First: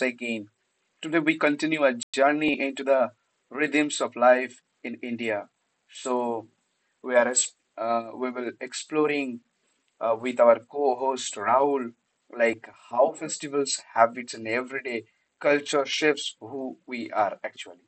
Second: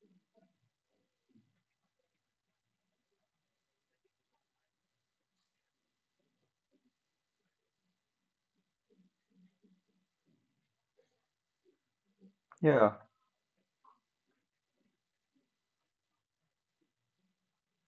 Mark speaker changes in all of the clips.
Speaker 1: again. Today, we continue our journey into the rhythms of life in India. So, we are es- we will exploring with our co-host Rahul, like
Speaker 2: Yeah.
Speaker 1: how festivals, habits, and everyday culture shapes who we are actually.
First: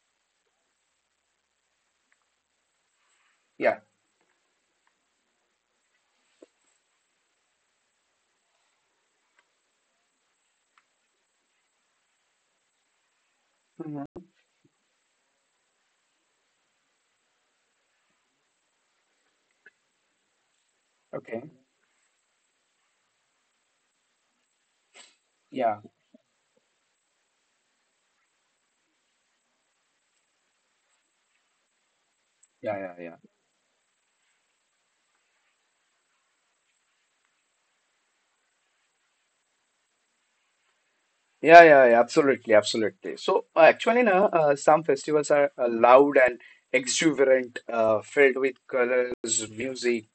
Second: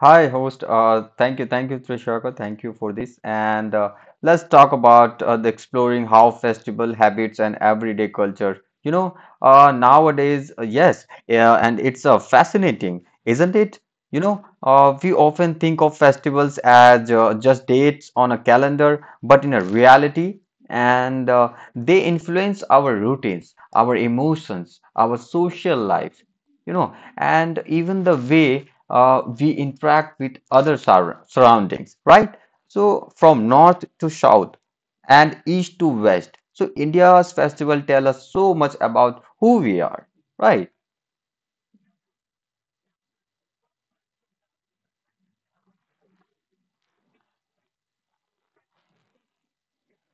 Speaker 2: Hi, host. Thank you, Trishaka. Thank you for this. And
Speaker 1: Yeah.
Speaker 2: Let's talk about the exploring how festival habits and everyday culture. You know, nowadays, yes, yeah, and it's fascinating, isn't it? You
Speaker 1: Mhm.
Speaker 2: know, we often think of festivals as just dates on a calendar, but in a reality, and
Speaker 1: Okay.
Speaker 2: they influence our routines, our emotions, our social
Speaker 1: Yeah.
Speaker 2: life. You know, and even the way we interact with other surroundings, right?
Speaker 1: Yeah, yeah,
Speaker 2: So
Speaker 1: yeah.
Speaker 2: from north to south and east to west. So India's festival tell us so much about who we are, right?
Speaker 1: Yeah, yeah, yeah, absolutely, absolutely. Some festivals are loud and exuberant, filled with colors, music.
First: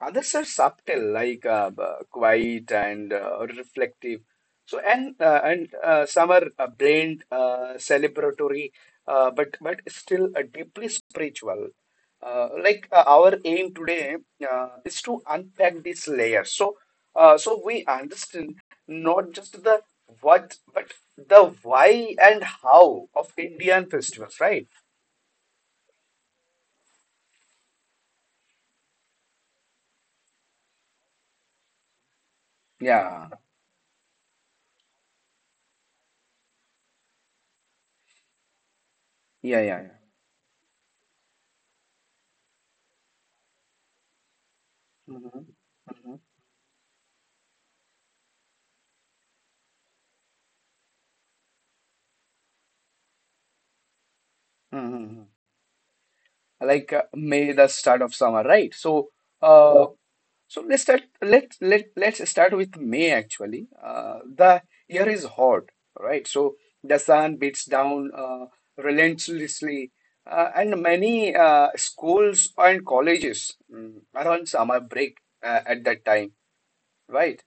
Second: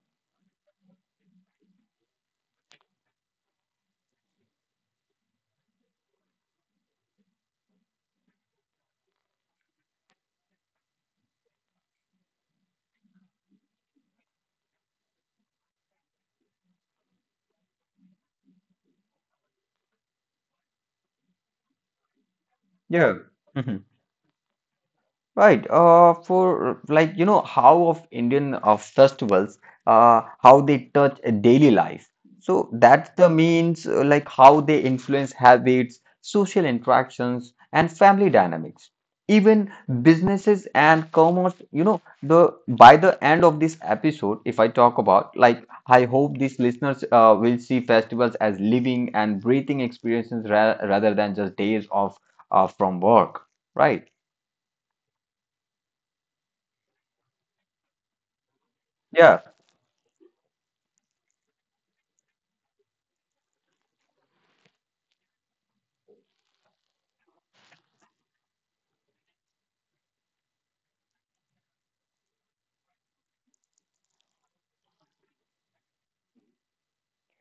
Speaker 1: Others are subtle, like quiet and reflective. So and Some are blamed, celebratory, but still deeply spiritual. Our aim today is to unpack these layers, so so we understand not just the what, but the why and how
Speaker 2: Yeah.
Speaker 1: of Indian festivals, right?
Speaker 2: Right. For like you know how of Indian festivals, how they touch a daily life. So that's
Speaker 1: Yeah,
Speaker 2: the means like how they influence habits, social interactions, and family dynamics.
Speaker 1: yeah,
Speaker 2: Even
Speaker 1: yeah, yeah.
Speaker 2: businesses and commerce. You know the by the end of this episode, if I talk about like I
Speaker 1: hmm
Speaker 2: hope these listeners will see festivals as living and breathing experiences ra rather than just days off from work. Right.
Speaker 1: hmm like May, the start of summer, right?
Speaker 2: Yeah.
Speaker 1: Uh, so let's start. Let's start with May actually. The year is hot, right? So the sun beats down relentlessly, and many schools and colleges are on summer break at that time, right?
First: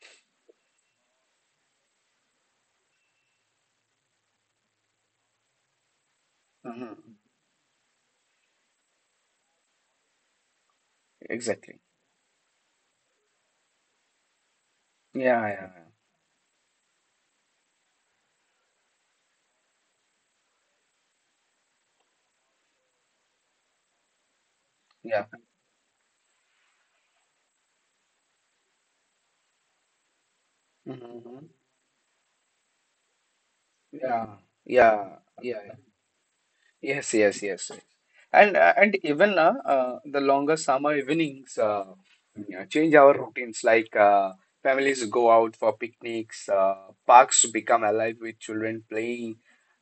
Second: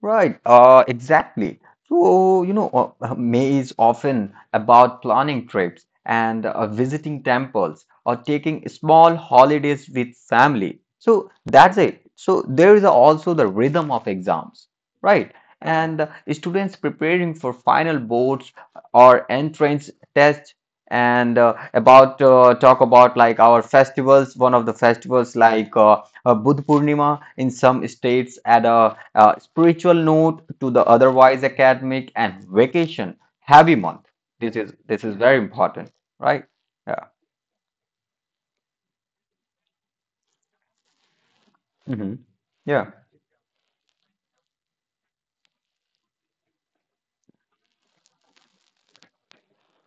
Speaker 2: Right, exactly. So, May is often about planning trips and
Speaker 1: Hmm.
Speaker 2: visiting temples or taking small holidays with family. So that's
Speaker 1: Exactly.
Speaker 2: it. So there is also the rhythm of exams, right?
Speaker 1: Yeah, yeah, yeah.
Speaker 2: And Students preparing for final boards or entrance tests and about talk about like our festivals, one of the
Speaker 1: Yeah.
Speaker 2: festivals like Budh Purnima in some states at a spiritual note to the otherwise
Speaker 1: Mhm.
Speaker 2: academic and vacation heavy month.
Speaker 1: Yeah,
Speaker 2: This is
Speaker 1: yeah,
Speaker 2: very
Speaker 1: yeah.
Speaker 2: important, right? Yeah.
Speaker 1: Yes, yes, yes, yes. And even the longer summer evenings
Speaker 2: Hmm.
Speaker 1: you know,
Speaker 2: Yeah.
Speaker 1: change our routines. Like families go out for picnics, parks become alive with children playing,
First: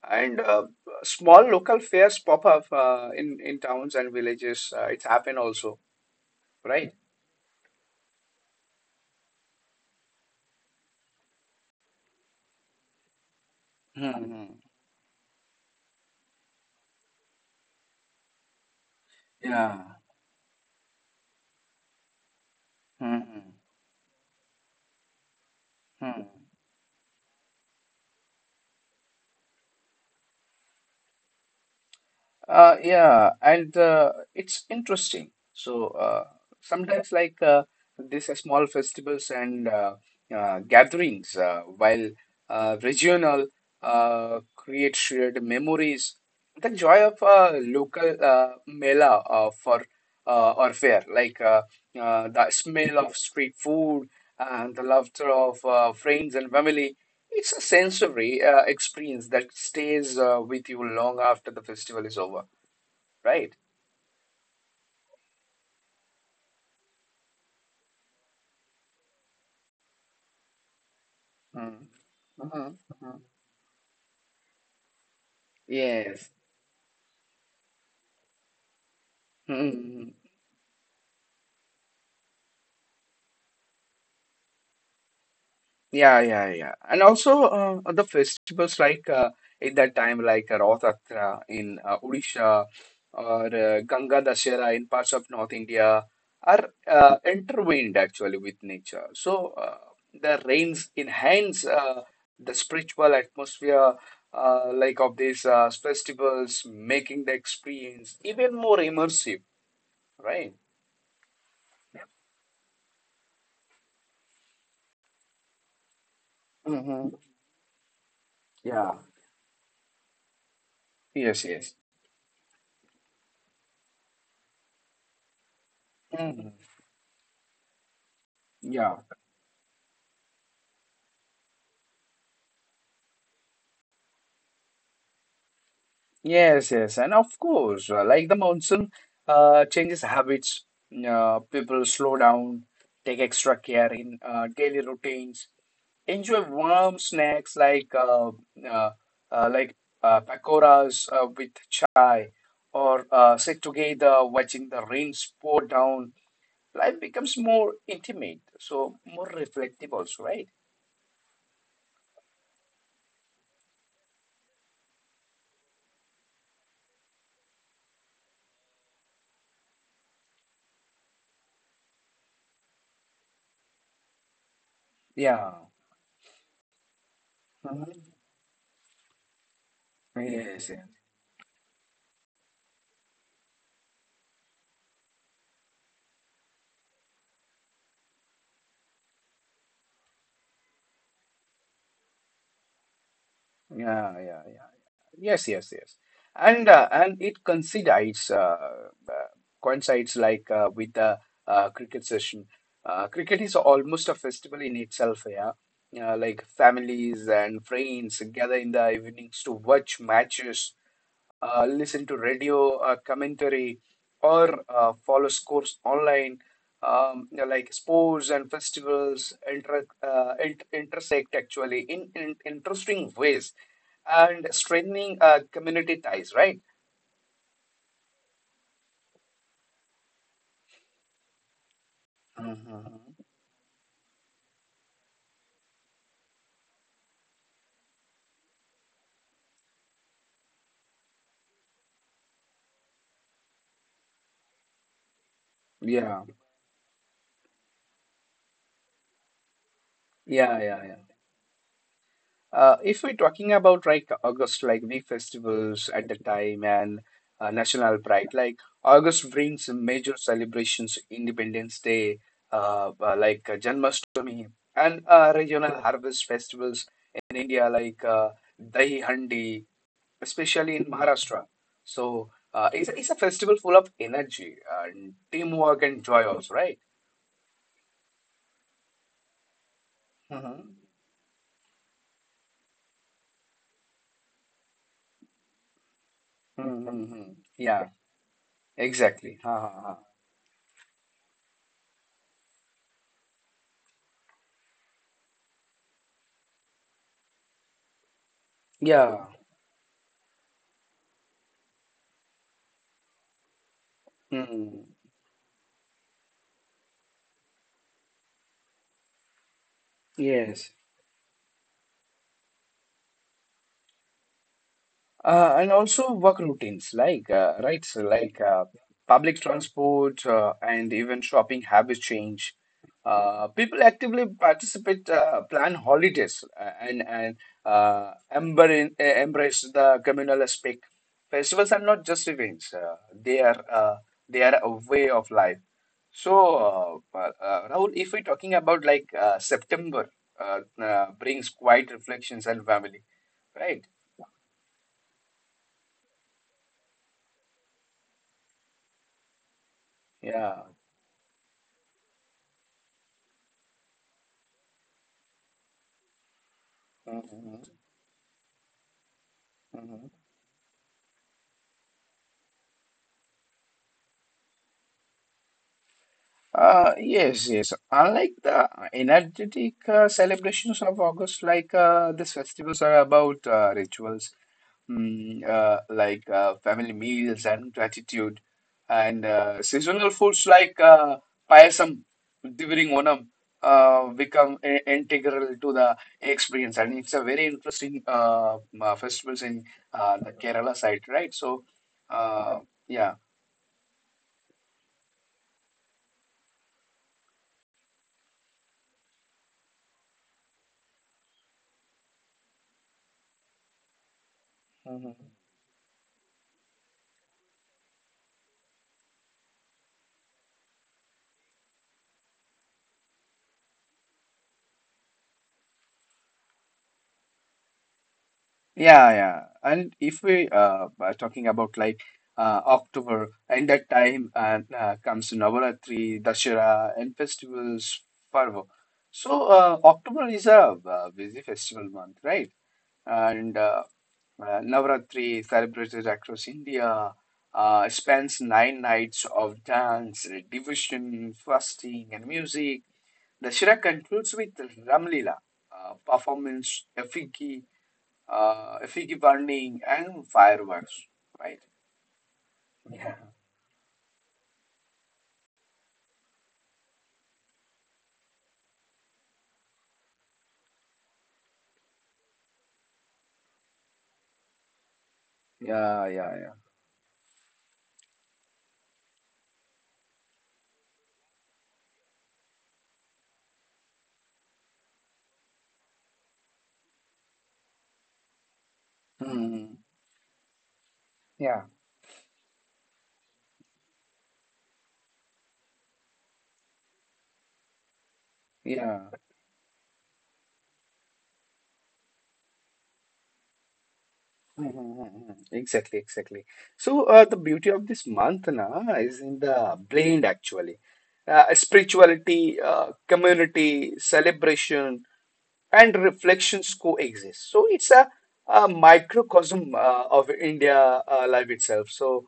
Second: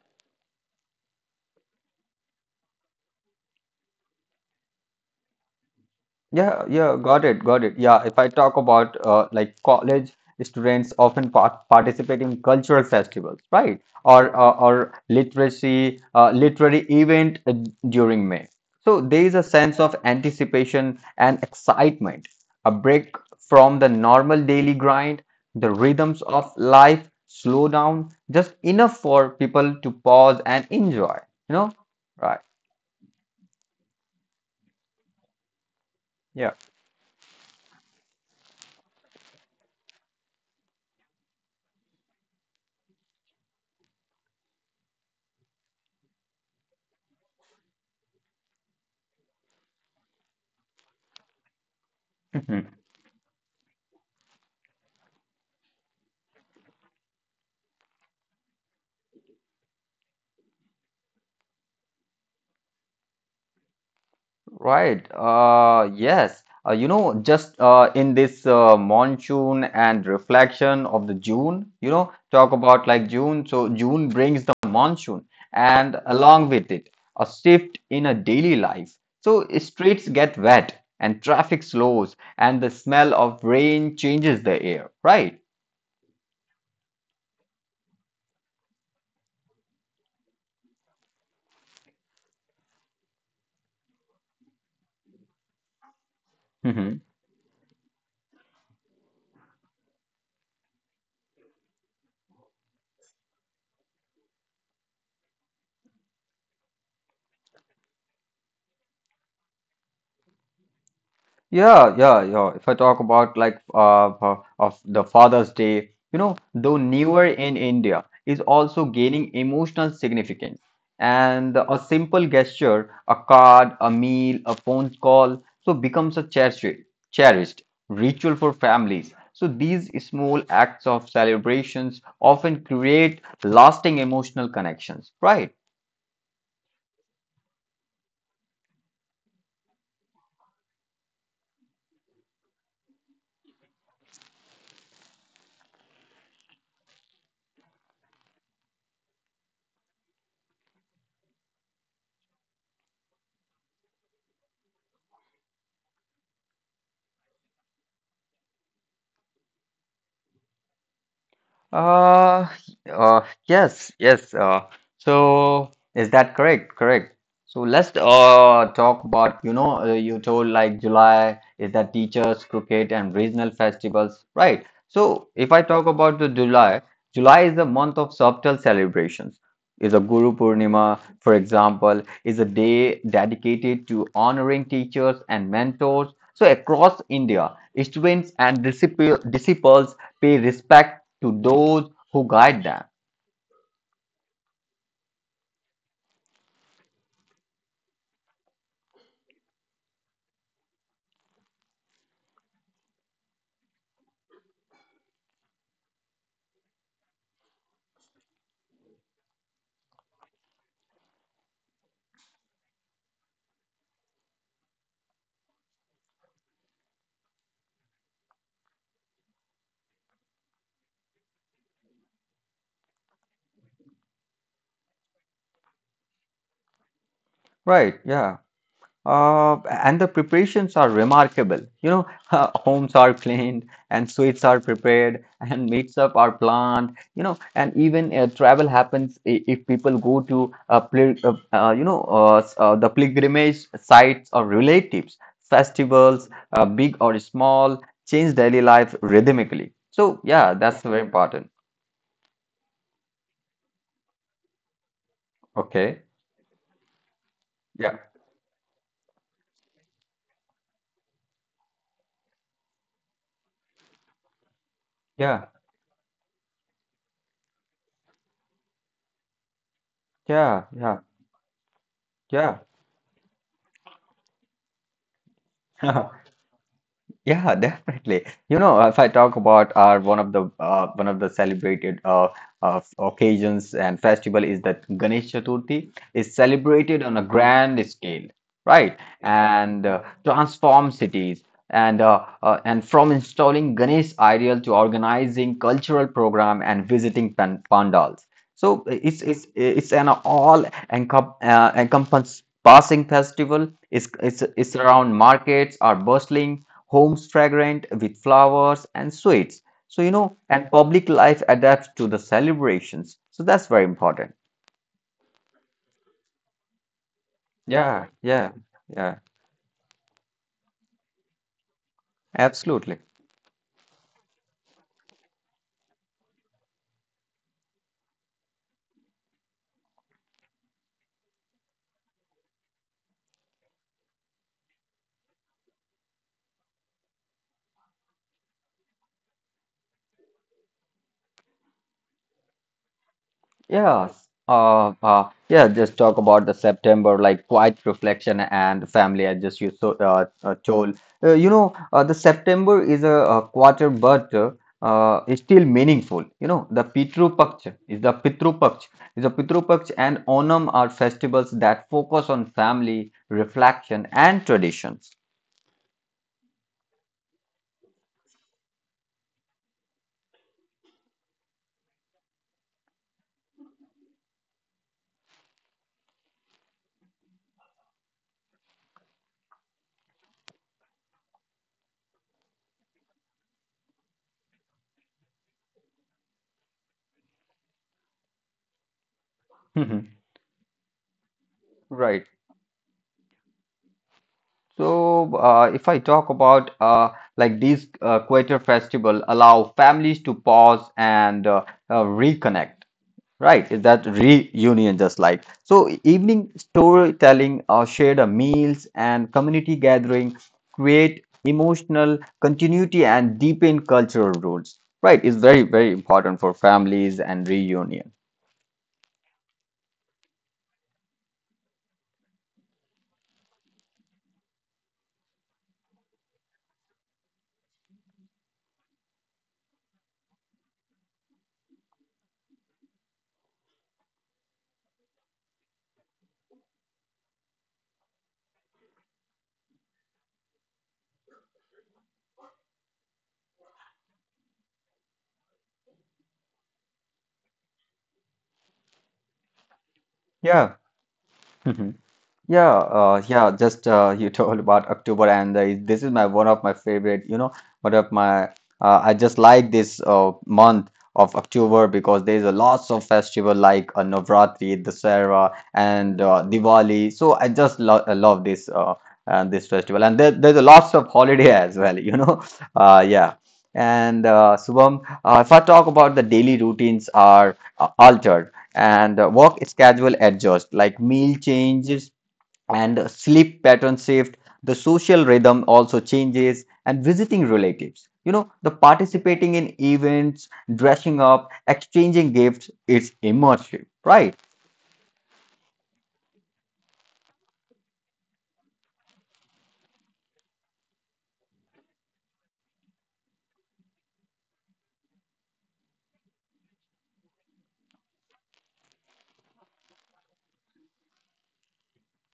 Speaker 1: and small local fairs pop up in towns and villages. It's happened also,
Speaker 2: Yeah,
Speaker 1: right?
Speaker 2: yeah, got it, got it. Yeah, if I talk about like college students often participate in cultural festivals, right? Or
Speaker 1: Hmm.
Speaker 2: literacy literary event during May. So there is a
Speaker 1: Yeah.
Speaker 2: sense of anticipation and excitement, a break
Speaker 1: Hmm.
Speaker 2: from the normal daily grind. The rhythms
Speaker 1: Hmm.
Speaker 2: of life slow down just enough for people to pause and enjoy. You know, right?
Speaker 1: Yeah, and it's interesting. So
Speaker 2: Yeah.
Speaker 1: sometimes like these are small festivals and gatherings, while regional create shared memories. The joy of a local mela for or fair, like the
Speaker 2: Mm-hmm.
Speaker 1: smell of street food and the laughter of friends and family. It's a sensory experience that stays with you long after the festival is over, right?
Speaker 2: Right. Yes. You know, just In this monsoon and reflection of the June, you know, talk about like
Speaker 1: Mm-hmm.
Speaker 2: June. So June brings the monsoon, and
Speaker 1: Yes.
Speaker 2: along with it, a shift in a daily life. So streets
Speaker 1: Hmm.
Speaker 2: get wet, and traffic slows, and the smell of rain changes the air. Right.
Speaker 1: Yeah, yeah, yeah. And also the festivals like in that time, like Rath Yatra in Odisha or Ganga Dashera in parts of North India are intertwined actually with nature. So the rains enhance the spiritual atmosphere like of these festivals, making the experience even more immersive, right?
Speaker 2: Yeah, yeah, yeah. If I talk about like of the Father's Day, you know, though
Speaker 1: Hmm.
Speaker 2: newer in India, is also
Speaker 1: Yeah.
Speaker 2: gaining emotional significance.
Speaker 1: Yes,
Speaker 2: And
Speaker 1: yes.
Speaker 2: a simple gesture, a card, a meal, a phone call, so becomes a
Speaker 1: Hmm.
Speaker 2: cherished ritual for
Speaker 1: Yeah.
Speaker 2: families. So these small acts of celebrations often create lasting emotional connections, right?
Speaker 1: Yes, yes, and of course, like the monsoon changes habits, people slow down, take extra care in daily routines, enjoy warm snacks like uh, uh, like pakoras with chai, or sit together watching the rains pour down. Life becomes more intimate, so more reflective also, right?
Speaker 2: Uh, yes, yes. So is that correct? Correct. So let's talk about, you know, you told like July is that teachers, cricket, and regional festivals, right? So if
Speaker 1: Yeah.
Speaker 2: I talk about the July, July is the month of
Speaker 1: Mhm.
Speaker 2: subtle celebrations. Is a Guru
Speaker 1: Yes, yes.
Speaker 2: Purnima, for example, is a day dedicated to honoring teachers and mentors. So across India, students and disciples pay respect to those who guide them.
Speaker 1: Yeah, yeah, yeah. Yes, yes, yes. And it coincides with the cricket session. Cricket is almost a festival in itself, yeah. Like families and friends gather in the evenings to watch matches, listen to radio commentary, or follow scores online. You know, like sports and festivals intersect actually in interesting ways and strengthening community ties, right?
Speaker 2: Right, yeah. Uh, and the preparations are remarkable. You know, homes are
Speaker 1: Mhm.
Speaker 2: cleaned and sweets are prepared and meetup are planned, you know, and even travel happens if people go to, pil- you know, s- the pilgrimage sites or relatives,
Speaker 1: Yeah,
Speaker 2: festivals, big or small, change daily life rhythmically. So, yeah,
Speaker 1: yeah,
Speaker 2: that's
Speaker 1: yeah, yeah.
Speaker 2: very important.
Speaker 1: If we're talking about like August, like big festivals
Speaker 2: Okay.
Speaker 1: at the time and
Speaker 2: Yeah.
Speaker 1: national pride, like August brings major celebrations, Independence Day, Janmashtami, and
Speaker 2: Yeah,
Speaker 1: regional harvest festivals in India, like Dahi Handi,
Speaker 2: yeah,
Speaker 1: especially in
Speaker 2: yeah,
Speaker 1: Maharashtra.
Speaker 2: yeah.
Speaker 1: It's a festival full of energy and teamwork
Speaker 2: Haha,
Speaker 1: and joy also, right?
Speaker 2: yeah, definitely. You know, if I talk about our
Speaker 1: Mm-hmm.
Speaker 2: one of the celebrated occasions and festival is that Ganesh Chaturthi is
Speaker 1: Mm-hmm.
Speaker 2: celebrated on a
Speaker 1: Mm-hmm.
Speaker 2: grand
Speaker 1: Yeah,
Speaker 2: scale, right?
Speaker 1: exactly. Ha,
Speaker 2: And
Speaker 1: ha, ha.
Speaker 2: Transform cities and from installing Ganesh ideal to organizing cultural program and visiting pandals. So it's
Speaker 1: Yeah.
Speaker 2: it's it's an all encom encompass passing festival. It's
Speaker 1: Mm.
Speaker 2: around markets are bustling homes fragrant with flowers and sweets. So, you know, and
Speaker 1: Yes.
Speaker 2: public life adapts to the celebrations. So that's very important.
Speaker 1: And also work routines, like right, so
Speaker 2: Yeah,
Speaker 1: like
Speaker 2: yeah, yeah,
Speaker 1: public transport and even shopping habits change.
Speaker 2: absolutely.
Speaker 1: People actively participate, plan holidays, and embrace the communal aspect. Festivals are not just events; they are a way of life. So, Rahul, if we're talking about like September, brings quiet reflections and family, right?
Speaker 2: Yes. Yeah, just talk about the September, like quiet reflection and family. I just you so
Speaker 1: Yeah.
Speaker 2: told. You know, the September is a quarter, but it's still meaningful. You know, the
Speaker 1: Mhm,
Speaker 2: Pitru Paksha, and
Speaker 1: mhm.
Speaker 2: Onam are festivals that focus on family, reflection, and traditions.
Speaker 1: Yes, yes. Unlike the energetic celebrations of August, like these festivals are about rituals, family meals and gratitude, and seasonal foods like payasam during Onam become integral to the experience, and it's a very interesting festivals in the Kerala side, right? So,
Speaker 2: Right.
Speaker 1: uh, yeah.
Speaker 2: So, if I talk about like these Quater festival allow families to pause and reconnect, right? Is that reunion just like? So, evening storytelling, shared meals, and community gathering create emotional continuity and deepen cultural roots, right? Is very, very important for families and reunion.
Speaker 1: Yeah, yeah. And if we are talking about like October and that time and comes Navaratri, Dashera and festivals Parvo. So October is a busy festival month, right? And Navaratri celebrated across India, spans nine nights of dance, devotion, fasting, and music. Dashera concludes with Ramlila, performance, effigy burning and
Speaker 2: Yeah.
Speaker 1: fireworks, right?
Speaker 2: Yeah,
Speaker 1: Yeah.
Speaker 2: yeah. Just you told about October, and this is my one of my favorite. You know, one of my I just like this month of October because there's a lots of festival like Navratri, Dussehra,
Speaker 1: Yeah,
Speaker 2: and
Speaker 1: yeah, yeah.
Speaker 2: Diwali. So I just lo I love this this festival, and there's a lots of holiday as well. You know, yeah. And Shubham, if I talk about the daily routines are altered and work
Speaker 1: Hmm.
Speaker 2: schedule adjust like meal
Speaker 1: Yeah,
Speaker 2: changes and sleep pattern shift the social rhythm also changes and visiting relatives you know the
Speaker 1: yeah.
Speaker 2: participating in events dressing up exchanging gifts it's immersive right
Speaker 1: Hmm. Hmm. Exactly, exactly. So the beauty of this month na is in the blend actually. Spirituality, community, celebration, and reflections coexist. So it's a microcosm of India life itself. So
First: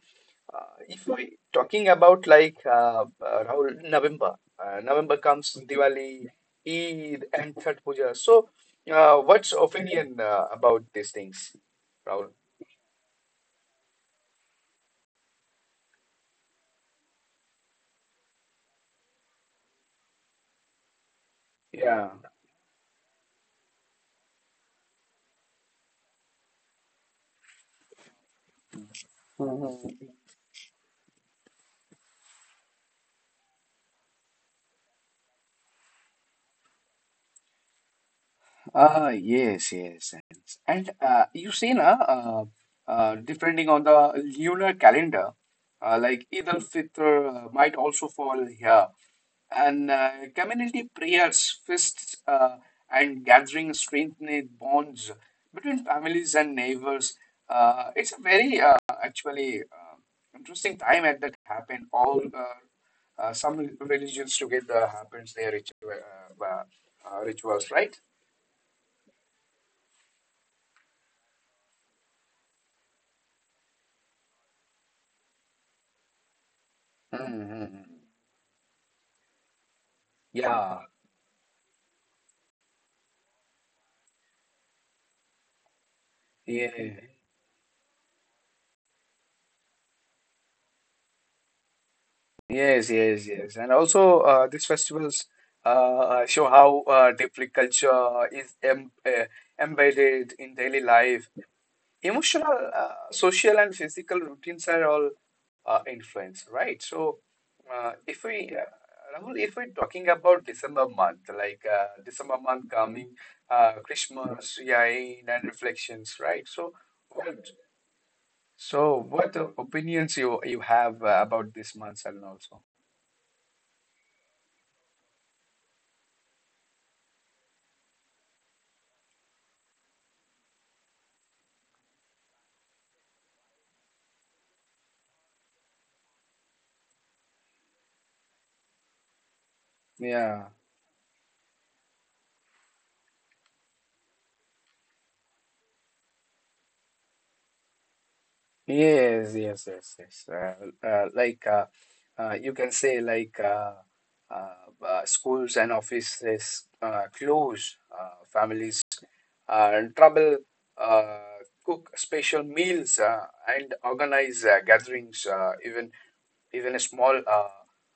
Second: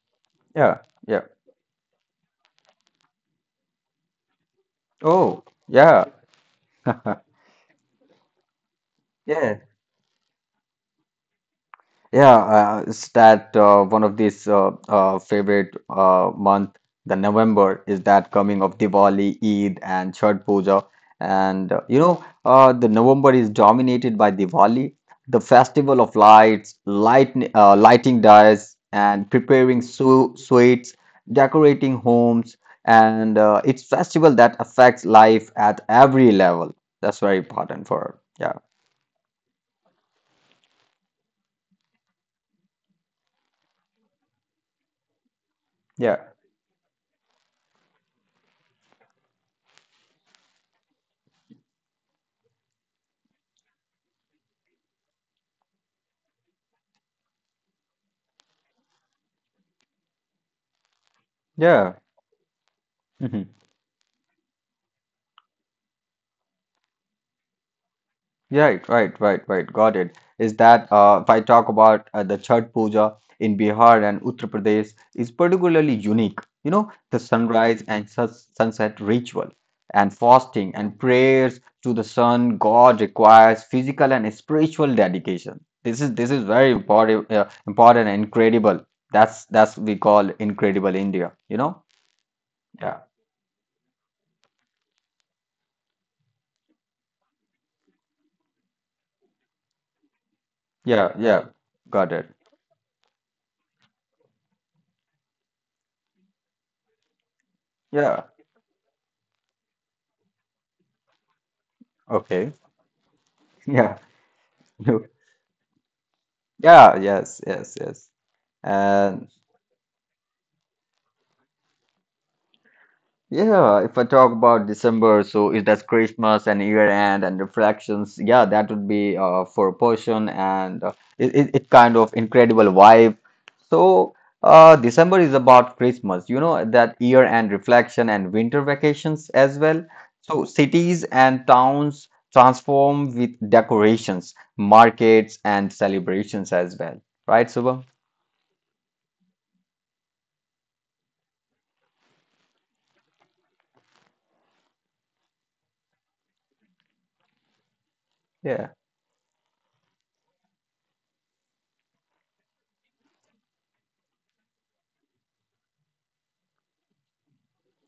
Speaker 2: yeah
Speaker 1: uh, if
Speaker 2: yeah
Speaker 1: we talking about like Rahul, November, November
Speaker 2: oh
Speaker 1: comes
Speaker 2: yeah
Speaker 1: Diwali, Eid, and Chhath Puja. So what's
Speaker 2: yeah.
Speaker 1: opinion about these things, Rahul?
Speaker 2: Yeah, it's that one of these favorite month, the November is that coming of Diwali, Eid, and Chhath Puja, and you
Speaker 1: Yeah.
Speaker 2: know the November is dominated by Diwali, the festival of lights, lighting dyes, and preparing
Speaker 1: Mhm.
Speaker 2: su sweets, decorating homes, and it's festival that affects life at every level. That's very important for yeah,
Speaker 1: Yes, yes, yes. And you see, na, depending on the lunar calendar,
Speaker 2: yeah,
Speaker 1: like Eid al-Fitr might also fall here, and community prayers, feasts, and gatherings strengthen bonds between families and neighbors. It's a very actually interesting time at that happen.
Speaker 2: yeah.
Speaker 1: All some religions together happens their ritual, uh, rituals, right?
Speaker 2: Right, right, right, right. Got it. Is that if I talk about the Chhat Puja in Bihar and Uttar Pradesh is particularly unique. You know, the sunrise
Speaker 1: Hmm.
Speaker 2: and sus sunset ritual and fasting
Speaker 1: Yeah,
Speaker 2: and prayers to the sun god requires physical and spiritual dedication. This is very
Speaker 1: yeah,
Speaker 2: important, important and incredible. That's we call incredible India. You know?
Speaker 1: yes,
Speaker 2: Yeah,
Speaker 1: yes, yes. And also, these festivals show how deeply culture is embedded in daily
Speaker 2: yeah,
Speaker 1: life.
Speaker 2: yeah. Got it.
Speaker 1: Emotional, social, and physical routines are all influenced, right? So, if
Speaker 2: Yeah.
Speaker 1: we, Rahul, if we're talking about December month, like December
Speaker 2: Okay.
Speaker 1: month coming,
Speaker 2: Yeah.
Speaker 1: Christmas, yeah, and reflections, right? So,
Speaker 2: Yeah.
Speaker 1: what?
Speaker 2: Yes. Yes. Yes.
Speaker 1: So,
Speaker 2: And
Speaker 1: what opinions you have about this Mansalan also?
Speaker 2: yeah, if I talk about December, so it has Christmas and year end and reflections. Yeah, that would be for a portion and uh, it kind of incredible vibe. So December is about Christmas, you know, that year end reflection and winter vacations as well. So
Speaker 1: Yeah.
Speaker 2: cities and towns transform with decorations, markets and celebrations as well. Right, Subham?
Speaker 1: Yes, yes, yes, yes. Like You can say like schools and offices close,
Speaker 2: Yeah.
Speaker 1: families in trouble, cook special meals and organize gatherings, even small uh,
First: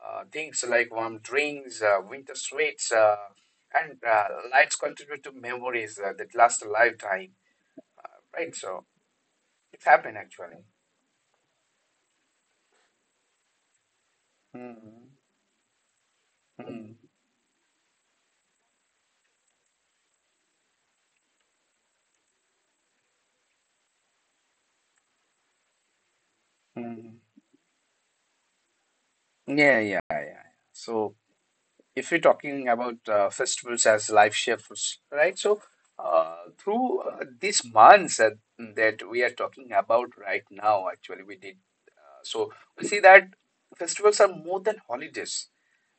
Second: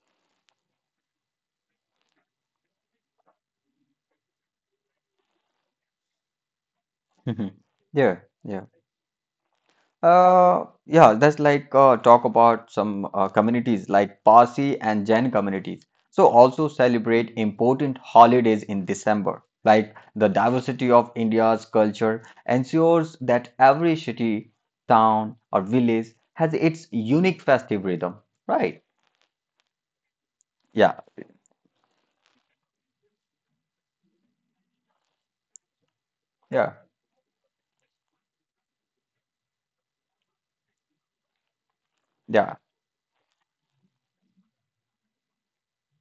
Speaker 1: uh, things like warm drinks, winter sweets, and lights contribute to memories that last a lifetime,
Speaker 2: Yeah.
Speaker 1: right?
Speaker 2: Yeah.
Speaker 1: So it happened actually.
Speaker 2: Yeah, that's like talk about some communities like Parsi and
Speaker 1: Mm-hmm.
Speaker 2: Jain communities. So also celebrate important holidays in December. Like the diversity of India's culture ensures that every city, town, or village has its unique festive rhythm. Right?
Speaker 1: Yeah, yeah, yeah.
Speaker 2: Yeah,
Speaker 1: So if we are talking about festivals as life shifts, right? So uh,
Speaker 2: yeah,
Speaker 1: through uh, these months that, that we are talking about right now, actually, we did. So
Speaker 2: yeah.
Speaker 1: we see that festivals are more than holidays.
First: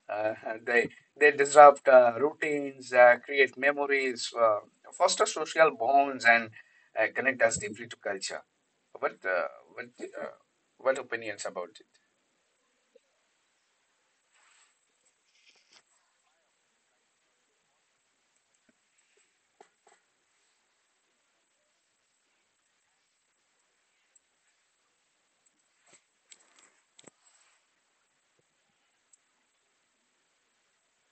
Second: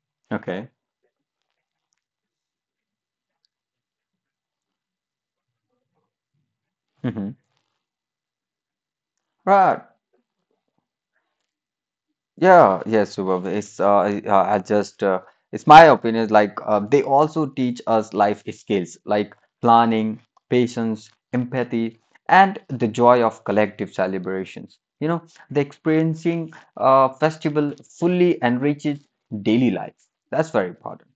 Speaker 1: Uh,
Speaker 2: Okay.
Speaker 1: they they disrupt routines, create memories, foster social bonds, and
Speaker 2: Hmm.
Speaker 1: connect us deeply to culture. What uh,
Speaker 2: Right.
Speaker 1: what uh, what opinions about it?
Speaker 2: Yeah, yes, Shubham. It's I just It's my opinion. Like they also teach us life skills like planning, patience, empathy, and the joy of collective celebrations. You know, the experiencing festival fully enriches daily life. That's very important.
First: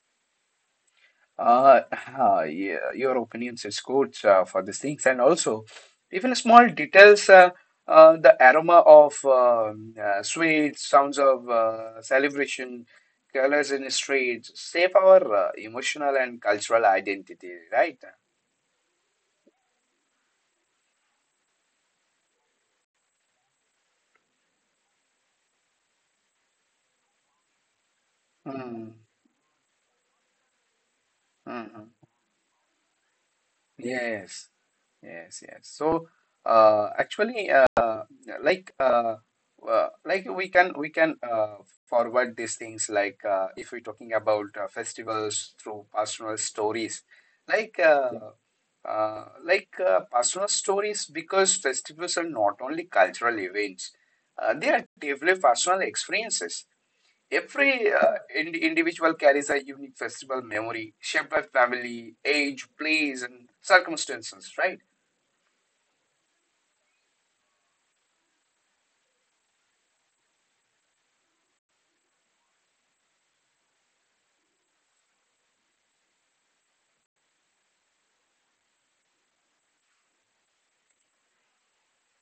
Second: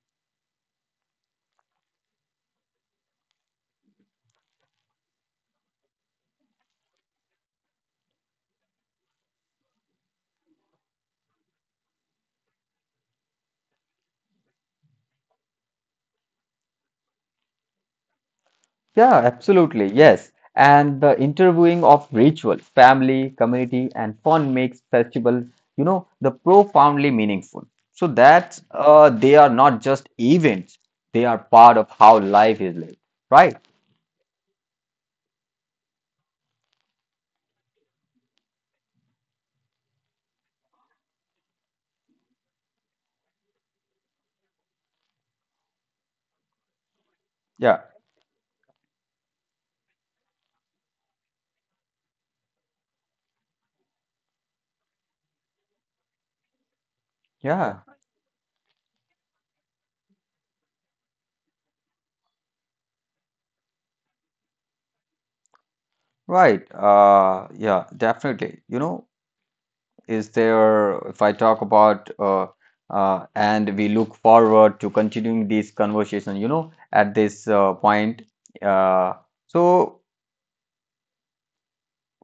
Speaker 1: Uh, yeah, your opinions is good for these things, and also even small details. The aroma of sweets, sounds of celebration, colors in streets, shape our emotional and cultural identity, right?
Speaker 2: Yeah, absolutely. Yes. And the interviewing of ritual, family, community, and fun makes festival, you know, the profoundly meaningful. So that they are not just events, they are part of
Speaker 1: Hmm.
Speaker 2: how life is lived. Right?
Speaker 1: Yes, yes, yes. So, actually, like, uh, like we can forward these things. Like, if we're talking about festivals through personal stories,
Speaker 2: Yeah.
Speaker 1: like, personal stories, because festivals are not only cultural events; they are deeply personal experiences.
Speaker 2: Yeah.
Speaker 1: Every individual carries a unique festival memory shaped by family, age, place, and circumstances, right?
Speaker 2: Right. Yeah, definitely. You know, is there, if I talk about, and we look forward to continuing this conversation, you know, at this point. Uh, so,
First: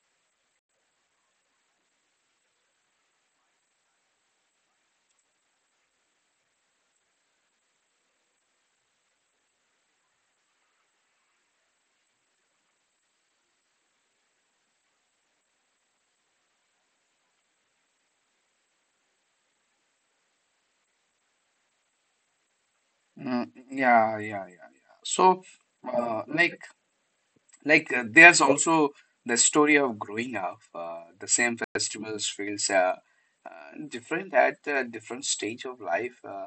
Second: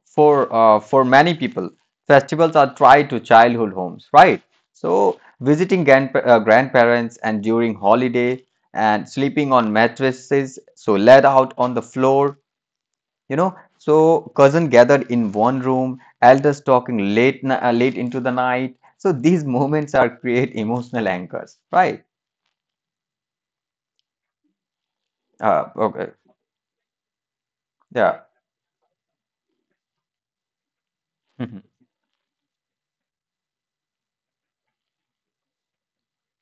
Speaker 2: for many people, festivals are tied to childhood homes, right? So visiting grandparents and during holiday and sleeping on mattresses, so laid out on the floor, you know. So cousin gathered in one room, elders talking late into the night. So these moments are create emotional anchors, right?
Speaker 1: Yeah, yeah, yeah, yeah. So,
Speaker 2: Okay,
Speaker 1: uh, like,
Speaker 2: yeah.
Speaker 1: there's also the story of growing up. The
Speaker 2: Mhm.
Speaker 1: same festivals feels different at a different stage of life. Uh,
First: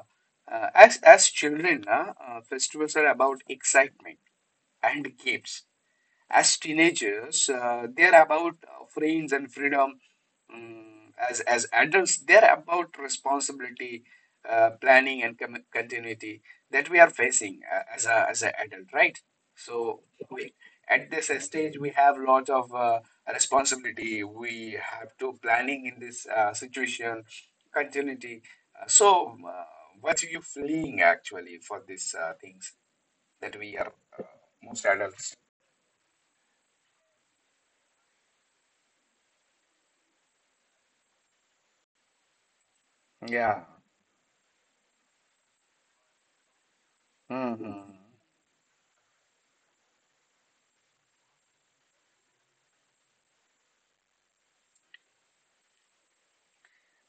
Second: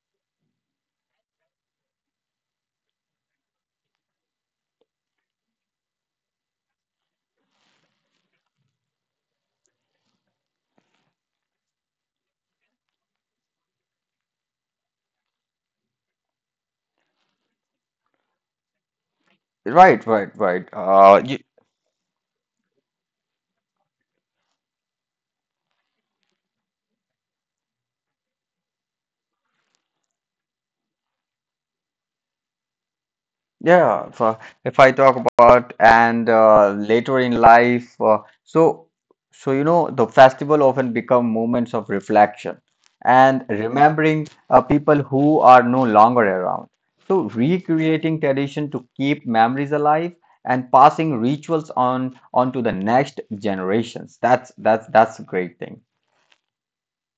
Speaker 1: uh, as as children, festivals are about excitement and games. As teenagers, they're about freeings and freedom. Um, as adults, they're about responsibility, planning, and continuity that we are facing as an adult, right? So
Speaker 2: Right, right,
Speaker 1: we,
Speaker 2: right.
Speaker 1: at this stage, we have lot of responsibility. We have to planning in this situation, continuity. So, what are you fleeing actually for these things that we are
Speaker 2: Yeah, if I
Speaker 1: most
Speaker 2: talk
Speaker 1: adults?
Speaker 2: about and later in life, so so you know the festival often become moments of reflection and
Speaker 1: Yeah.
Speaker 2: remembering people who are no longer around. So
Speaker 1: Hmm.
Speaker 2: recreating tradition to keep memories alive and passing rituals on to the next generations. That's a great thing.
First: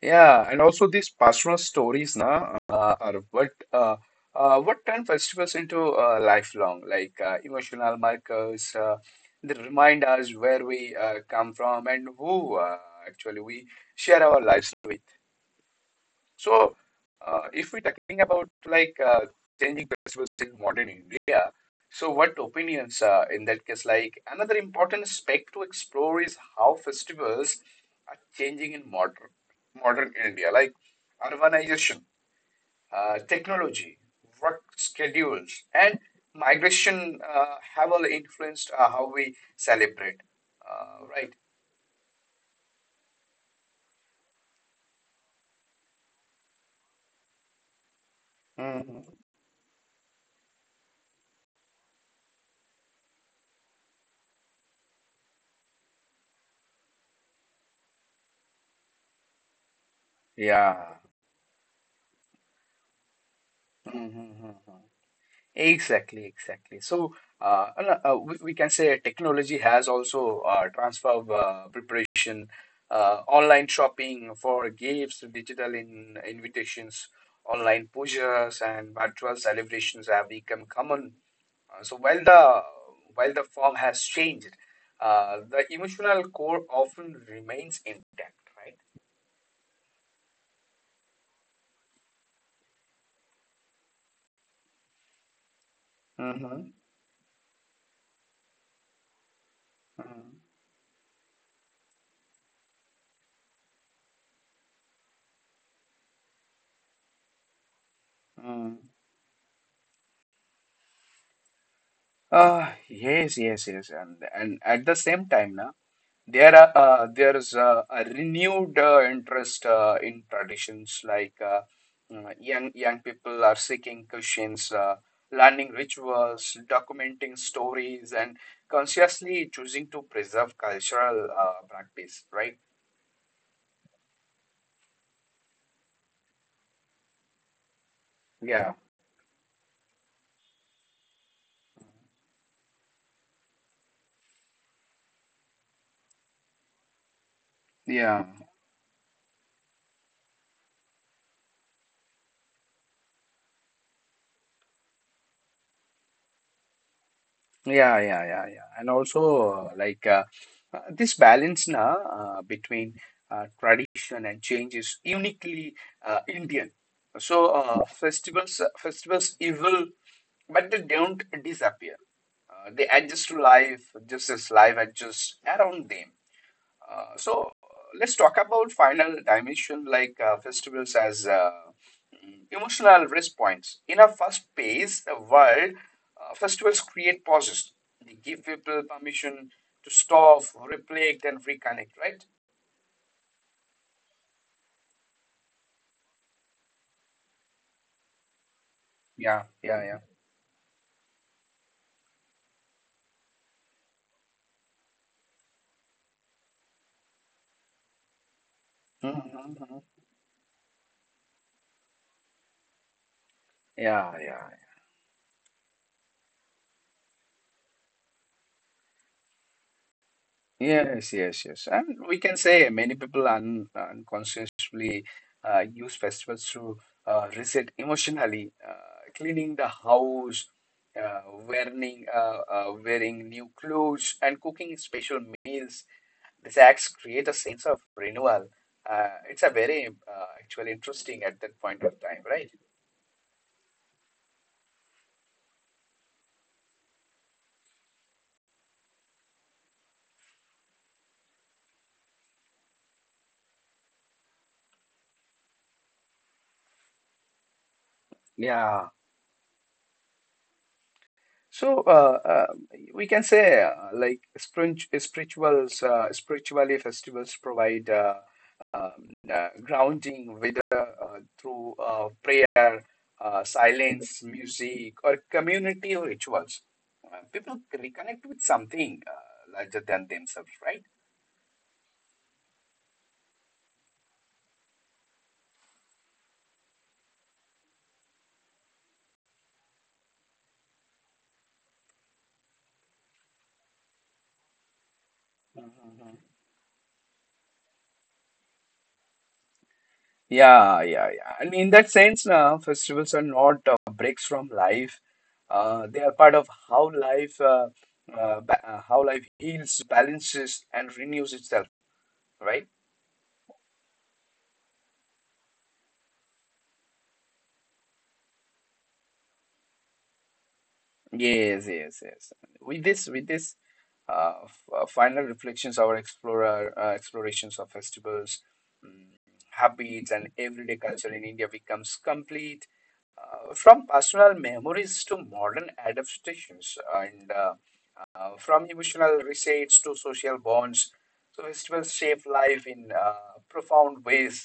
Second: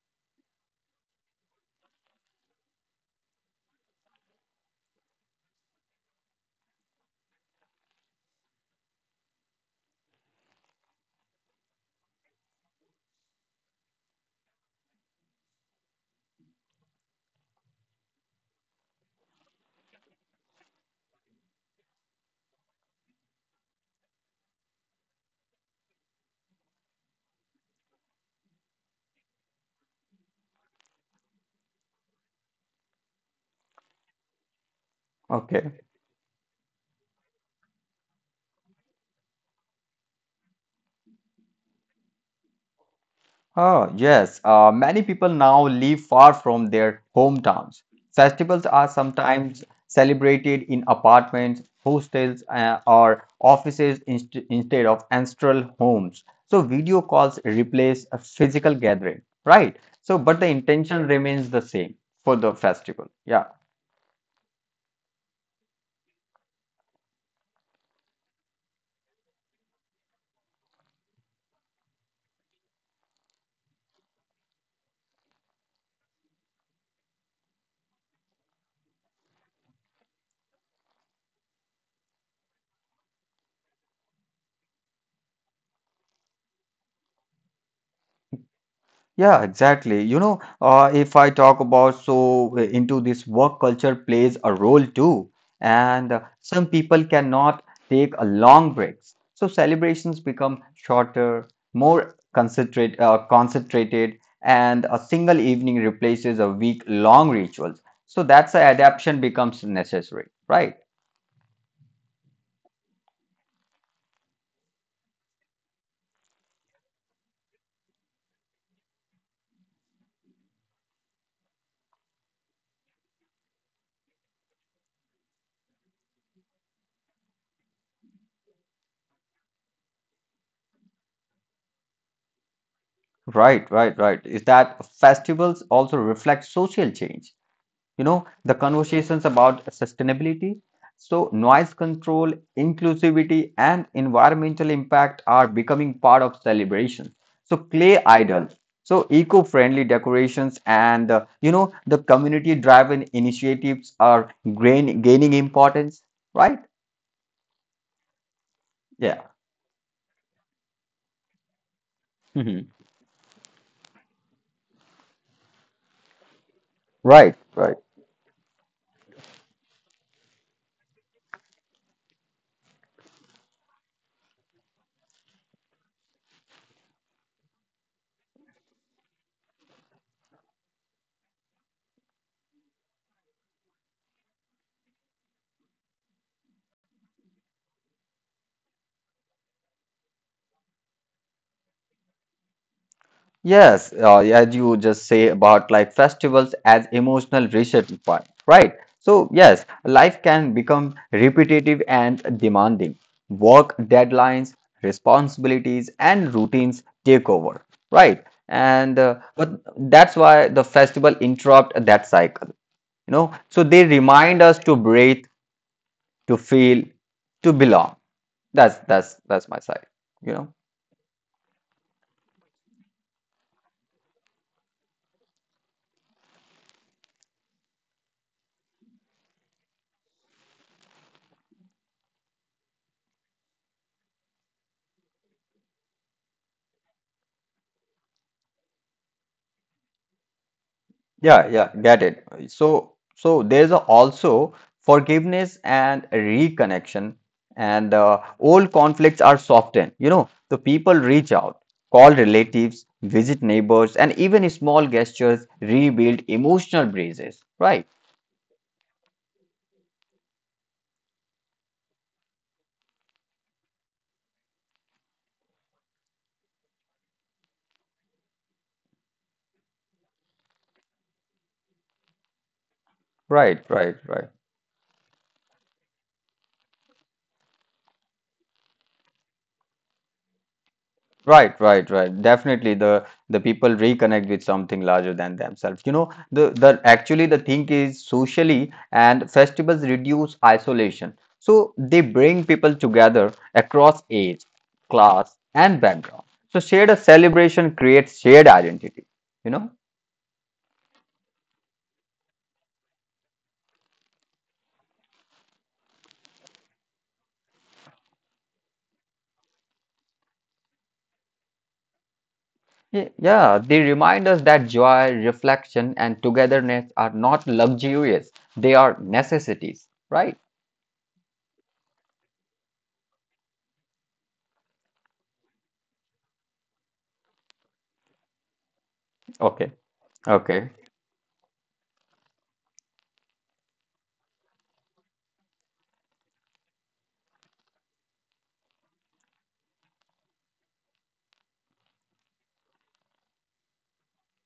Speaker 1: Yeah, and also these pastoral stories, na, are what turn festivals into lifelong, like emotional markers that remind us where we come from and who actually we share our lives with. So, if we're talking about like changing festivals in modern India, so what opinions in that case? Like another important aspect to explore is how festivals are changing in modern India, like urbanization, technology, work schedules,
Speaker 2: Okay.
Speaker 1: and migration have all influenced how we celebrate, right?
Speaker 2: Oh, yes. Many people now live far from their hometowns. Festivals are
Speaker 1: Mhm.
Speaker 2: sometimes celebrated in apartments, hostels, or offices instead of ancestral homes. So video calls replace a physical gathering, right? So, but the
Speaker 1: Yeah.
Speaker 2: intention remains the same for the festival. Yeah.
Speaker 1: Mhm. Exactly, exactly. So we can say technology has also transformed preparation, online shopping for gifts, digital in invitations, online pujas, and virtual celebrations have become common. So while the form has changed, the emotional core often remains intact, right?
Speaker 2: Yeah, exactly. You know, if I talk about so into this work culture plays a role too, and some
Speaker 1: Mm-hmm.
Speaker 2: people cannot take a long breaks. So celebrations become shorter, concentrated, and a single evening replaces a week-long rituals. So that's the
Speaker 1: Mm-hmm.
Speaker 2: adaptation becomes necessary, right?
Speaker 1: Yes, yes, yes, and at the same time, na. There is a renewed interest in traditions like, young people are seeking cushions, learning rituals, documenting stories, and consciously choosing to preserve cultural practice. Right?
Speaker 2: Right, right, right. Is that festivals also reflect social change? You know the
Speaker 1: Yeah.
Speaker 2: conversations about sustainability, so noise control, inclusivity and environmental impact are becoming part of celebration, so clay
Speaker 1: Yeah.
Speaker 2: idol, so eco-friendly decorations and you know the community driven initiatives are gaining importance, right?
Speaker 1: Yeah, yeah, yeah, yeah. And
Speaker 2: Yeah.
Speaker 1: also, this balance na,
Speaker 2: Mhm.
Speaker 1: between tradition and change is uniquely Indian.
Speaker 2: Right,
Speaker 1: So
Speaker 2: right.
Speaker 1: festivals evil, but they don't disappear. They adjust to life just as life adjusts around them. So let's talk about final dimension like festivals as emotional rest points. In a fast-paced world, festivals create pauses. They give people permission to stop, reflect, and reconnect, right?
Speaker 2: Yes, as you just say about like festivals as emotional reset point, right? So
Speaker 1: Yeah,
Speaker 2: yes,
Speaker 1: yeah, yeah.
Speaker 2: life can become repetitive and demanding. Work deadlines, responsibilities, and routines take over, right? And
Speaker 1: Mhm,
Speaker 2: but
Speaker 1: mhm.
Speaker 2: that's why the festival interrupt that cycle, you know. So they
Speaker 1: Yeah,
Speaker 2: remind
Speaker 1: yeah.
Speaker 2: us to breathe, to feel, to belong. That's my side, you know.
Speaker 1: Yes, yes, yes. And we can say many people un unconsciously use festivals to reset emotionally, cleaning the house, uh, wearing new clothes, and cooking special meals. These acts create a sense of renewal. It's a very actually interesting at
Speaker 2: Yeah,
Speaker 1: that
Speaker 2: yeah,
Speaker 1: point of
Speaker 2: get
Speaker 1: time,
Speaker 2: it.
Speaker 1: right?
Speaker 2: So there's a also forgiveness and reconnection, and old conflicts are softened. You know, the people reach out, call relatives, visit neighbors, and even small gestures rebuild emotional bridges. Right,
Speaker 1: Yeah. So we can say, like spiritually, festivals provide grounding, whether through prayer,
Speaker 2: right, right,
Speaker 1: silence,
Speaker 2: right.
Speaker 1: music, or community rituals. People reconnect with something larger than themselves,
Speaker 2: Right, right, right. Definitely, the people reconnect with something larger than themselves. You know, the actually the thing is socially and festivals reduce isolation. So they bring people together across age, class, and
Speaker 1: right?
Speaker 2: background. So shared a celebration creates shared identity. You know,
Speaker 1: Yeah, yeah, yeah. I mean, in that sense, festivals are not breaks from life. They are part of how life, ba how life heals, balances, and renews itself. Right?
Speaker 2: yeah, they remind us that joy, reflection, and togetherness are not luxurious; they are necessities. Right?
Speaker 1: Yes, yes, yes. With this, f final reflections, our explorer explorations of festivals, mm,
Speaker 2: Okay.
Speaker 1: habits, and
Speaker 2: Okay.
Speaker 1: everyday culture in India becomes complete. From personal memories to modern adaptations, and from emotional resets to social bonds, so festivals shape life in profound ways.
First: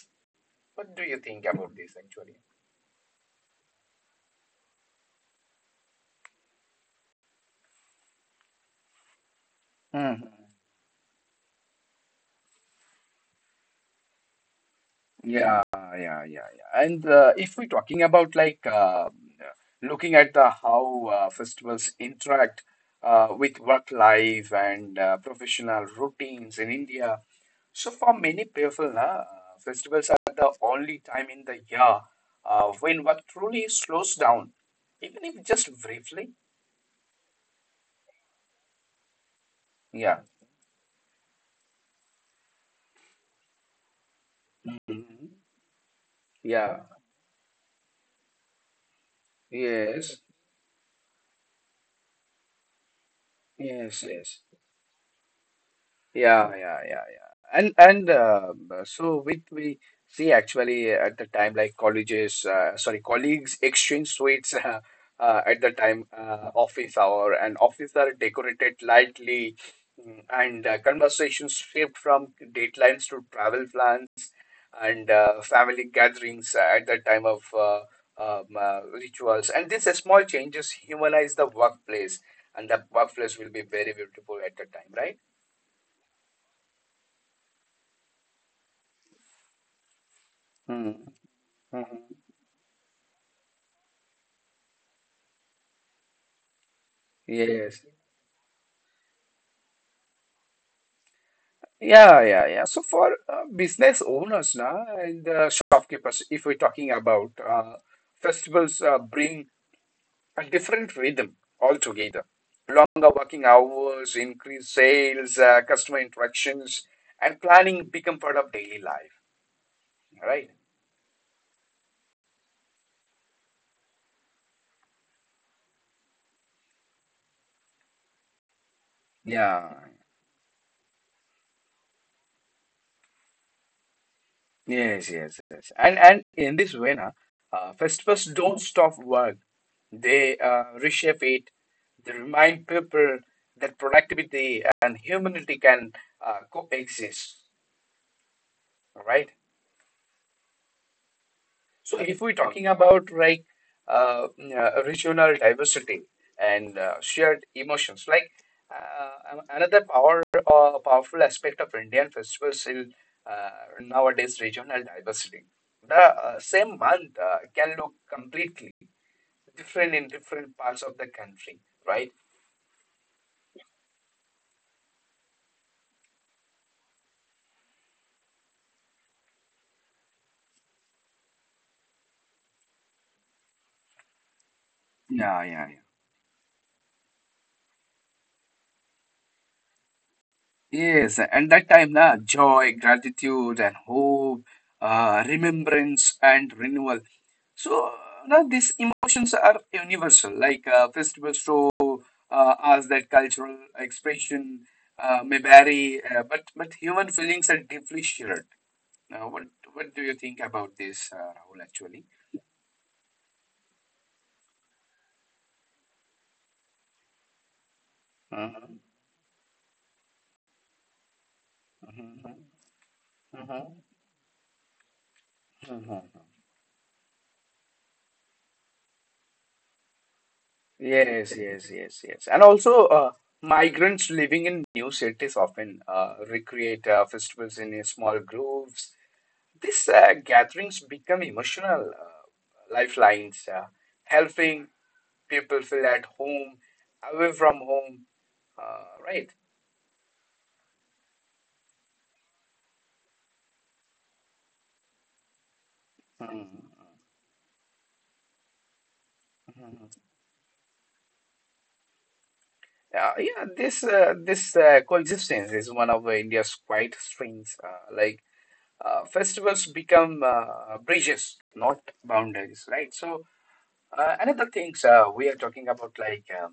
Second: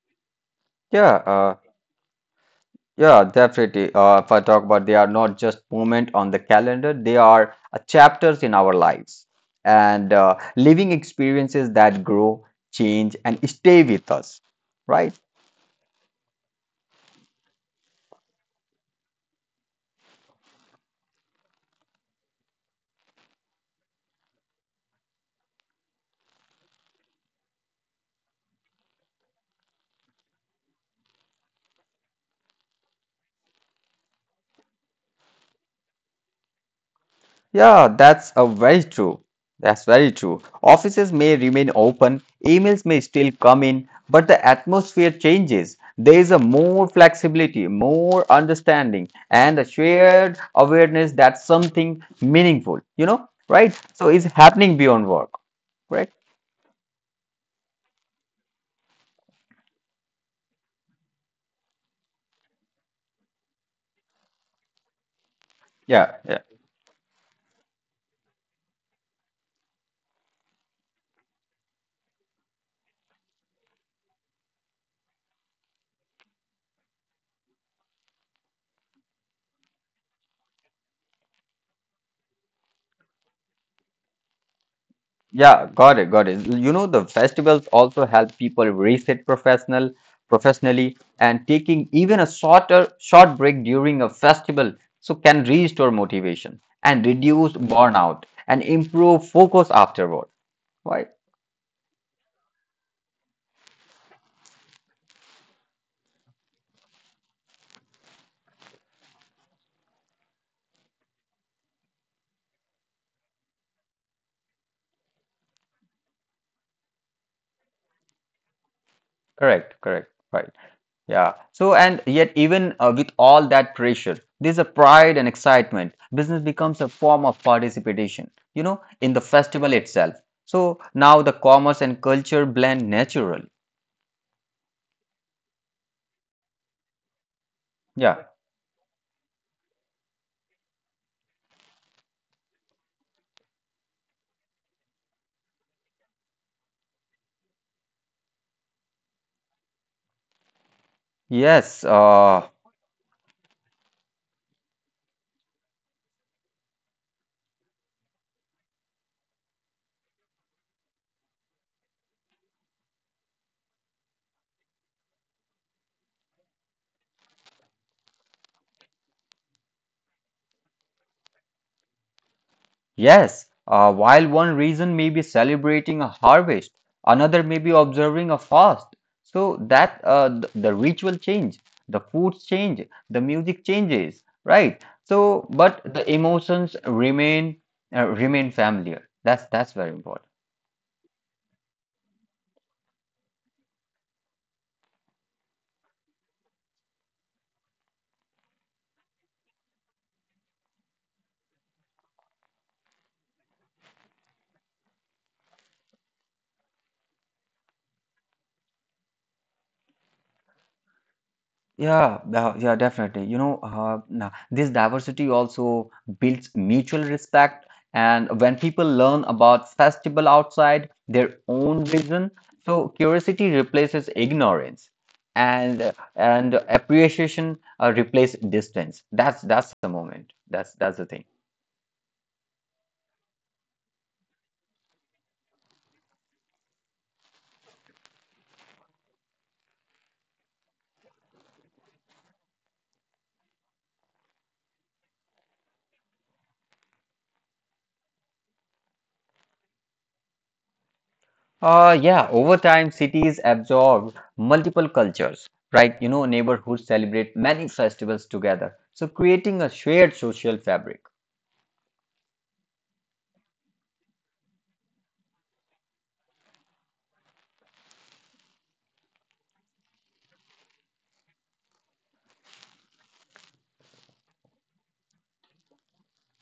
Speaker 1: What do you
Speaker 2: Yeah.
Speaker 1: think about this actually?
Speaker 2: Yeah, definitely. If I talk about they are not just moment on the calendar, they are chapters in our lives and living experiences that grow, change, and stay with us, right?
Speaker 1: Yeah, yeah, yeah, yeah. And if we're talking about, looking at the how festivals interact with work life and professional routines in India, so for many people, na, festivals are the only time in the year when work truly slows down, even if just briefly.
Speaker 2: Yeah, that's a very true. That's very
Speaker 1: Yeah.
Speaker 2: true. Offices may remain open, emails may still come in, but the atmosphere
Speaker 1: Mhm.
Speaker 2: changes. There is a
Speaker 1: Yeah.
Speaker 2: more flexibility, more understanding, and a
Speaker 1: Yes.
Speaker 2: shared awareness that something meaningful, you know, right?
Speaker 1: Yes.
Speaker 2: So it's
Speaker 1: Yes.
Speaker 2: happening beyond work, right?
Speaker 1: Yeah, yeah, yeah, yeah. And we see actually at the time like colleges, sorry, colleagues exchange sweets at the time
Speaker 2: Yeah, yeah.
Speaker 1: office hour, and office are decorated lightly, and conversations shift from deadlines to travel plans, and family gatherings at the time of rituals. And these small changes humanize the workplace, and the workplace will be very beautiful at the time,
Speaker 2: Yeah, got it, got it. You know, the festivals also help people reset
Speaker 1: right?
Speaker 2: professionally and taking
Speaker 1: Mhm.
Speaker 2: even a short break during a festival so can restore motivation and reduce
Speaker 1: Yes.
Speaker 2: burnout and improve focus afterward. Right?
Speaker 1: Yeah, yeah, yeah. So for business owners na, and shopkeepers, if we're talking about festivals, bring a different rhythm altogether. Longer working hours, increased sales, customer interactions, and planning become part of daily life,
Speaker 2: Correct, correct,
Speaker 1: right?
Speaker 2: right. Yeah. So and yet even with all that pressure, there's a pride and excitement. Business becomes a form of participation, you know, in the
Speaker 1: Yeah.
Speaker 2: festival itself. So now the commerce and culture blend naturally.
Speaker 1: Yes, yes, yes. And in this way, na, festivals
Speaker 2: Yeah,
Speaker 1: don't stop work. They reshape it. They remind people that productivity and humanity can coexist, right?
Speaker 2: yes,
Speaker 1: So if we're
Speaker 2: uh,
Speaker 1: talking about uh, regional diversity and shared emotions, like another powerful aspect of Indian festivals is uh, nowadays regional diversity. The same month can look completely different in different parts of the country, right?
Speaker 2: yes. While one reason may be celebrating a harvest, another may be observing a fast. So the ritual change, the foods change, the music changes, right?
Speaker 1: Yeah,
Speaker 2: So,
Speaker 1: yeah, yeah.
Speaker 2: but the emotions remain remain familiar. That's very important.
Speaker 1: Yes, and that time, na, joy, gratitude, and hope, remembrance, and renewal. So now these emotions are universal, like festivals show us that cultural expression may vary, but human feelings are deeply shared. Now, what do you think about this, Rahul? Actually,
Speaker 2: Yeah, yeah, definitely. You know, nah, this diversity also builds mutual respect. And when
Speaker 1: mhm,
Speaker 2: people learn about festival outside their own region,
Speaker 1: mhm,
Speaker 2: so curiosity
Speaker 1: mhm,
Speaker 2: replaces ignorance,
Speaker 1: mhm.
Speaker 2: and appreciation replace distance. That's the moment. That's the thing.
Speaker 1: Yes, yes, yes, yes. And also, migrants living in new cities often recreate festivals in small groups. These gatherings become emotional lifelines, helping people feel at home, away from home, right?
Speaker 2: Yeah, over time, cities absorb multiple cultures, right? You know,
Speaker 1: Mm.
Speaker 2: neighborhoods celebrate many festivals together, so creating a
Speaker 1: Mhm.
Speaker 2: shared social fabric.
Speaker 1: Yeah, yeah. This coexistence is one of India's quiet strengths. Festivals become bridges, not boundaries, right? So another things we are talking about like um,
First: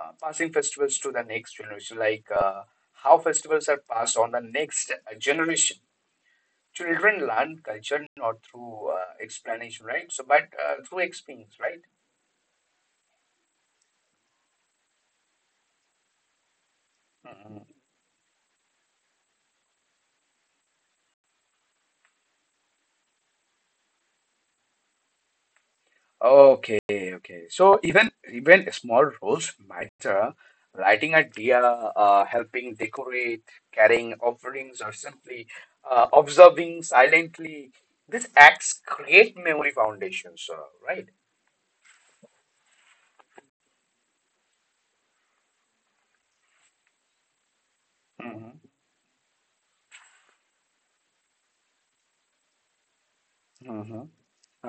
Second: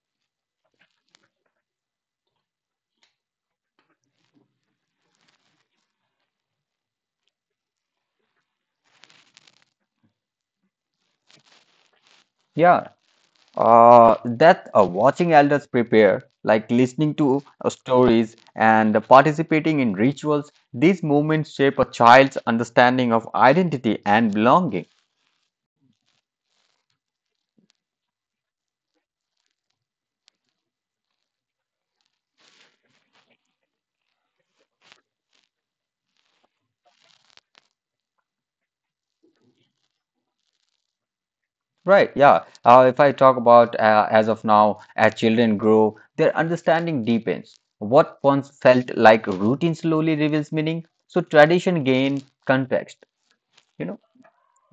Speaker 1: uh, passing festivals to the next generation, like how festivals are passed on the next generation. Children learn culture not through explanation, right? So, but through experience, right?
Speaker 2: Yeah. That Watching elders prepare, like listening to
Speaker 1: Mm-hmm.
Speaker 2: stories and participating in rituals, these movements shape a child's understanding of identity and belonging.
Speaker 1: Okay, okay. So even small roles matter. Writing a dia, helping decorate, carrying offerings, or simply observing silently. These acts create memory foundations, right?
Speaker 2: Right, yeah. If I talk about as of now, as children grow, their understanding deepens. What once felt like routine slowly reveals meaning, so tradition gain context, you know?
Speaker 1: Mm-hmm.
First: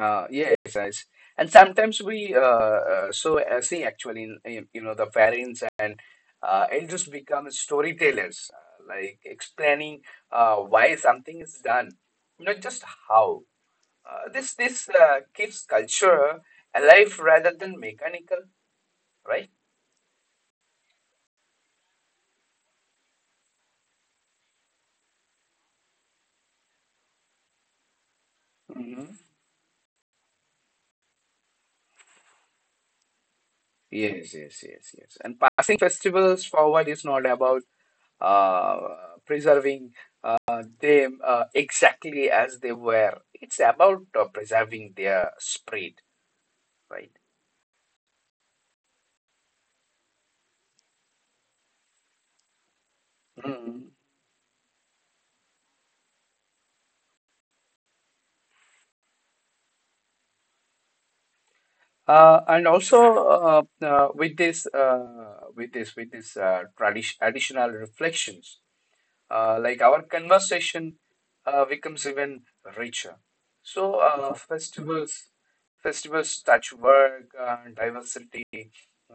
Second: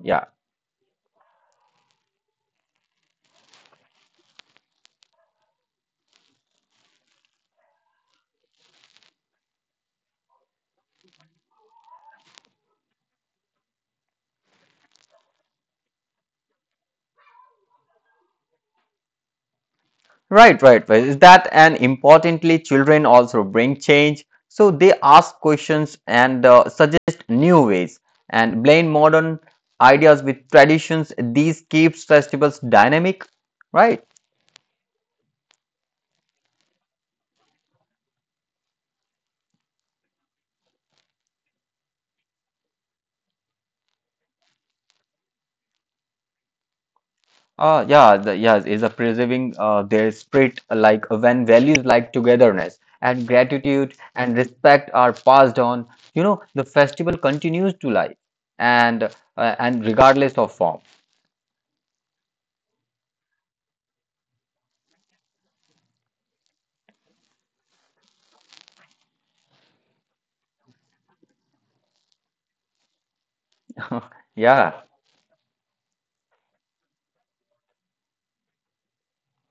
Speaker 2: Yeah.
Speaker 1: yes, yes. And sometimes we see actually in, you know, the parents and elders become storytellers, like explaining why something is done, not just how. This keeps culture alive rather than mechanical, right?
Speaker 2: Right, right, right. Is that and importantly, children also bring change. So they ask questions and suggest new ways and blend modern
Speaker 1: Hmm.
Speaker 2: ideas with traditions. These keeps festivals dynamic, right?
Speaker 1: Yes, yes, yes, yes. And passing festivals forward is not about uh, preserving them exactly as they were. It's about preserving their spirit, right?
Speaker 2: Yeah, is a preserving their spirit like when values like togetherness and gratitude
Speaker 1: Mm.
Speaker 2: and respect are passed on. You know, the festival continues to life and and regardless of form.
Speaker 1: And also, with this tradition, additional reflections, like our conversation becomes even richer. So
Speaker 2: Yeah.
Speaker 1: festivals touch work, diversity,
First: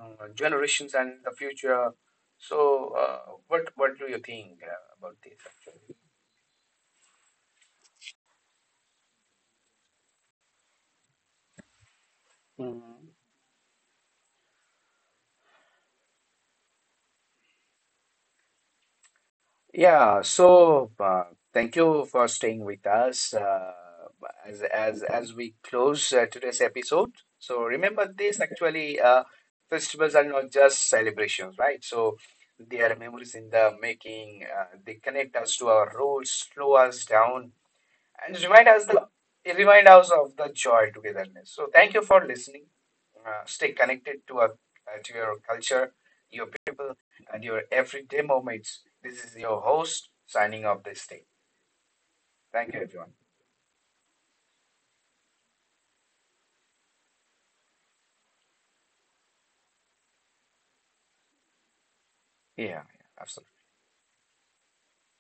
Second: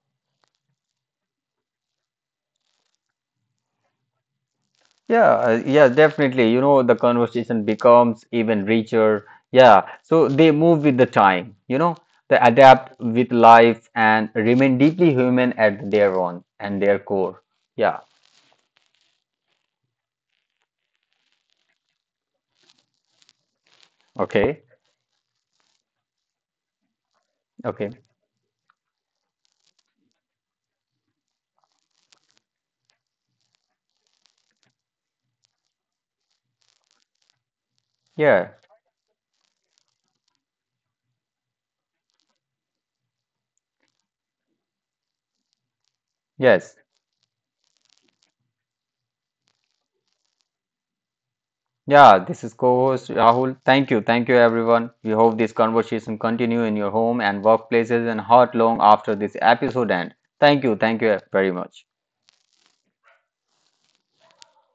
Speaker 1: generations, and the future. So, what do you think about
Speaker 2: Yeah,
Speaker 1: this?
Speaker 2: yeah, definitely. You know, the conversation becomes even richer. Yeah, so they move with the time, you know, they adapt
Speaker 1: Mm.
Speaker 2: with life and remain deeply human at their own and their core. Yeah,
Speaker 1: Yeah, so thank you for staying with us uh, as
Speaker 2: okay,
Speaker 1: as as we close today's episode. So
Speaker 2: okay.
Speaker 1: remember this actually, festivals are not just celebrations, right? So they are memories in the making. They connect us to our roots, slow us down, and
Speaker 2: Yeah,
Speaker 1: remind us of the joy togetherness. So thank you for listening. Stay connected to our to your culture, your
Speaker 2: yes.
Speaker 1: people, and your everyday moments. This is your host signing off this day.
Speaker 2: Yeah, this is
Speaker 1: Thank you, everyone.
Speaker 2: co-host Rahul. Thank you everyone. We hope this conversation continue in your home and workplaces and heart long after this episode end. Thank you very much.
Speaker 1: Yeah, yeah, absolutely.